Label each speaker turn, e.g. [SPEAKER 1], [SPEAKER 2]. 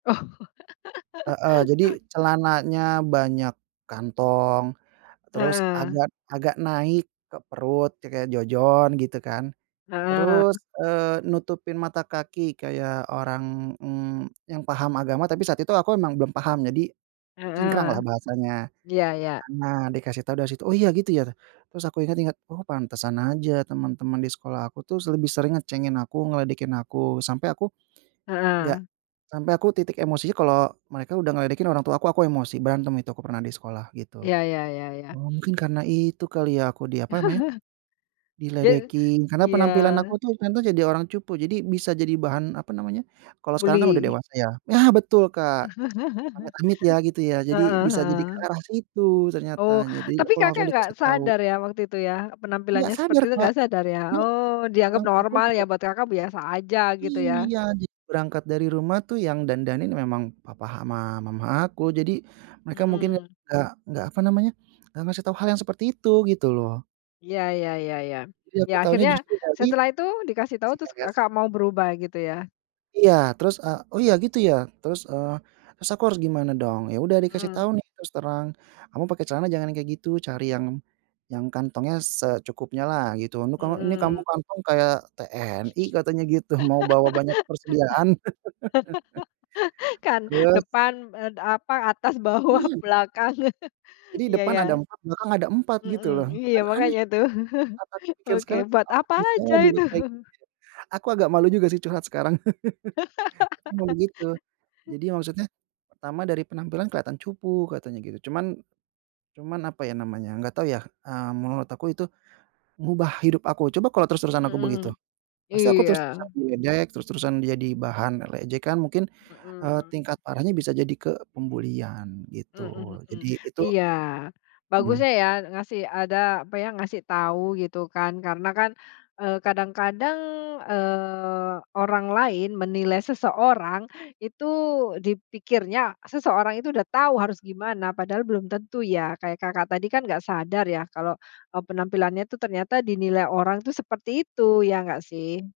[SPEAKER 1] Heeh. Jadi, celananya banyak kantong, terus
[SPEAKER 2] Heeh.
[SPEAKER 1] agak agak naik ke perut ya kayak Jojon gitu kan.
[SPEAKER 2] Heeh.
[SPEAKER 1] Terus, eee, nutupin mata kaki kayak orang, mmm, yang paham agama, tapi saat itu aku memang belum paham, jadi
[SPEAKER 2] Heeh.
[SPEAKER 1] cingkranglah bahasanya.
[SPEAKER 2] Iya iya.
[SPEAKER 1] Karena dikasih tahu dari situ, "Oh, iya, gitu ya?" Terus aku ingat-ingat, "Oh, pantesan aja teman-teman di sekolah aku tuh s lebih sering ngecengin aku, ngeledekin aku." Sampai aku enggak,
[SPEAKER 2] Heeh.
[SPEAKER 1] sampai aku titik emosinya, kalau mereka udah ngeledekin orang tua aku, aku emosi. Berantem itu aku pernah di sekolah, gitu.
[SPEAKER 2] Iya iya iya iya.
[SPEAKER 1] "Oh, mungkin karena itu kali ya, aku di, apa namanya,
[SPEAKER 2] Je
[SPEAKER 1] diledekin." Karena penampilan aku
[SPEAKER 2] Iya.
[SPEAKER 1] tuh ternyata jadi orang cupu. Jadi, bisa jadi bahan, apa namanya? Kalau sekarang kan udah
[SPEAKER 2] Buli?
[SPEAKER 1] dewasa ya. Nah, betul, Kak! Amit-amit ya gitu ya. Jadi,
[SPEAKER 2] Heeh
[SPEAKER 1] bisa jadi ke
[SPEAKER 2] heeh.
[SPEAKER 1] arah situ ternyata,
[SPEAKER 2] Oh.
[SPEAKER 1] jadi
[SPEAKER 2] Tapi
[SPEAKER 1] aku
[SPEAKER 2] Kakak
[SPEAKER 1] langsung
[SPEAKER 2] nggak
[SPEAKER 1] dikasih tahu.
[SPEAKER 2] sadar ya, waktu itu ya?
[SPEAKER 1] Gak
[SPEAKER 2] Penampilannya seperti
[SPEAKER 1] sadar,
[SPEAKER 2] itu
[SPEAKER 1] Kak!
[SPEAKER 2] nggak sadar ya?
[SPEAKER 1] Na
[SPEAKER 2] Oh, dianggap
[SPEAKER 1] [unintelligible]
[SPEAKER 2] normal
[SPEAKER 1] aku
[SPEAKER 2] ya,
[SPEAKER 1] juga
[SPEAKER 2] buat Kakak biasa aja, gitu
[SPEAKER 1] Iya.
[SPEAKER 2] ya?
[SPEAKER 1] Ja berangkat dari rumah tuh, yang dandanin memang papa ama mama aku, jadi, mereka mungkin gak
[SPEAKER 2] Hmm.
[SPEAKER 1] gak gak, apa namanya, gak ngasih tau hal yang seperti itu gitu loh.
[SPEAKER 2] Ya ya ya ya.
[SPEAKER 1] Jadi
[SPEAKER 2] Ya,
[SPEAKER 1] aku tahunya
[SPEAKER 2] akhirnya,
[SPEAKER 1] justru dari
[SPEAKER 2] setelah itu dikasih tahu
[SPEAKER 1] si
[SPEAKER 2] terus
[SPEAKER 1] [unintelligible]
[SPEAKER 2] Kakak mau berubah, gitu ya?
[SPEAKER 1] Iya, terus, eee, "Oh, ya, gitu ya? Terus, eee, terus aku harus gimana dong?" Ya udah dikasih
[SPEAKER 2] Mmm.
[SPEAKER 1] tahu nih, terus terang, "Kamu pakai celana jangan yang kayak gitu. Cari yang yang kantongnya secukupnyalah, gitu. Ini kamu ini kamu
[SPEAKER 2] Hmm.
[SPEAKER 1] kantong kayak TNI," katanya gitu, "mau bawa banyak persediaan."
[SPEAKER 2] Kan
[SPEAKER 1] Terus
[SPEAKER 2] depan, en apa, atas, bawah,
[SPEAKER 1] Iya!
[SPEAKER 2] belakang.
[SPEAKER 1] Jadi,
[SPEAKER 2] Iya
[SPEAKER 1] depan
[SPEAKER 2] ya.
[SPEAKER 1] ada 4, belakang ada 4 gitu loh,
[SPEAKER 2] Mhm, iya,
[SPEAKER 1] kan aneh.
[SPEAKER 2] makanya tuh.
[SPEAKER 1] Saat aku pikir
[SPEAKER 2] Oke,
[SPEAKER 1] sekarang, "Kok
[SPEAKER 2] buat
[SPEAKER 1] aku
[SPEAKER 2] apa
[SPEAKER 1] bisa
[SPEAKER 2] aja
[SPEAKER 1] ya dulu
[SPEAKER 2] itu?
[SPEAKER 1] kayak gitu ya?" Aku agak malu juga sih, curhat sekarang, tapi emang begitu. Jadi ya maksudnya, "Pertama, dari penampilan kelihatan cupu," katanya gitu. Cuman cuman apa ya namanya, nggak tahu ya. Eee, menurut aku, itu ngubah hidup aku, coba kalau terus-terusan
[SPEAKER 2] Hmm
[SPEAKER 1] aku
[SPEAKER 2] hmm.
[SPEAKER 1] begitu. Pasti aku
[SPEAKER 2] Iya.
[SPEAKER 1] terus-terusan diledek, terus-terusan jadi bahan, eee, ejekan mungkin, eee,
[SPEAKER 2] Hmm.
[SPEAKER 1] tingkat parahnya bisa jadi ke pembulian,
[SPEAKER 2] Hmm
[SPEAKER 1] gitu,
[SPEAKER 2] hmm.
[SPEAKER 1] jadi itu
[SPEAKER 2] Iya.
[SPEAKER 1] Mmm.
[SPEAKER 2] Bagusnya ya, ngasih ada apa ya, ngasih tahu gitu kan, karena kan, eee, kadang-kadang, eee, orang lain menilai seseorang itu dipikirnya, seseorang itu udah tahu harus gimana, padahal belum tentu ya. Kayak Kakak tadi kan nggak sadar ya, kalau, eee, penampilannya itu ternyata dinilai orang itu seperti itu, ya nggak sih?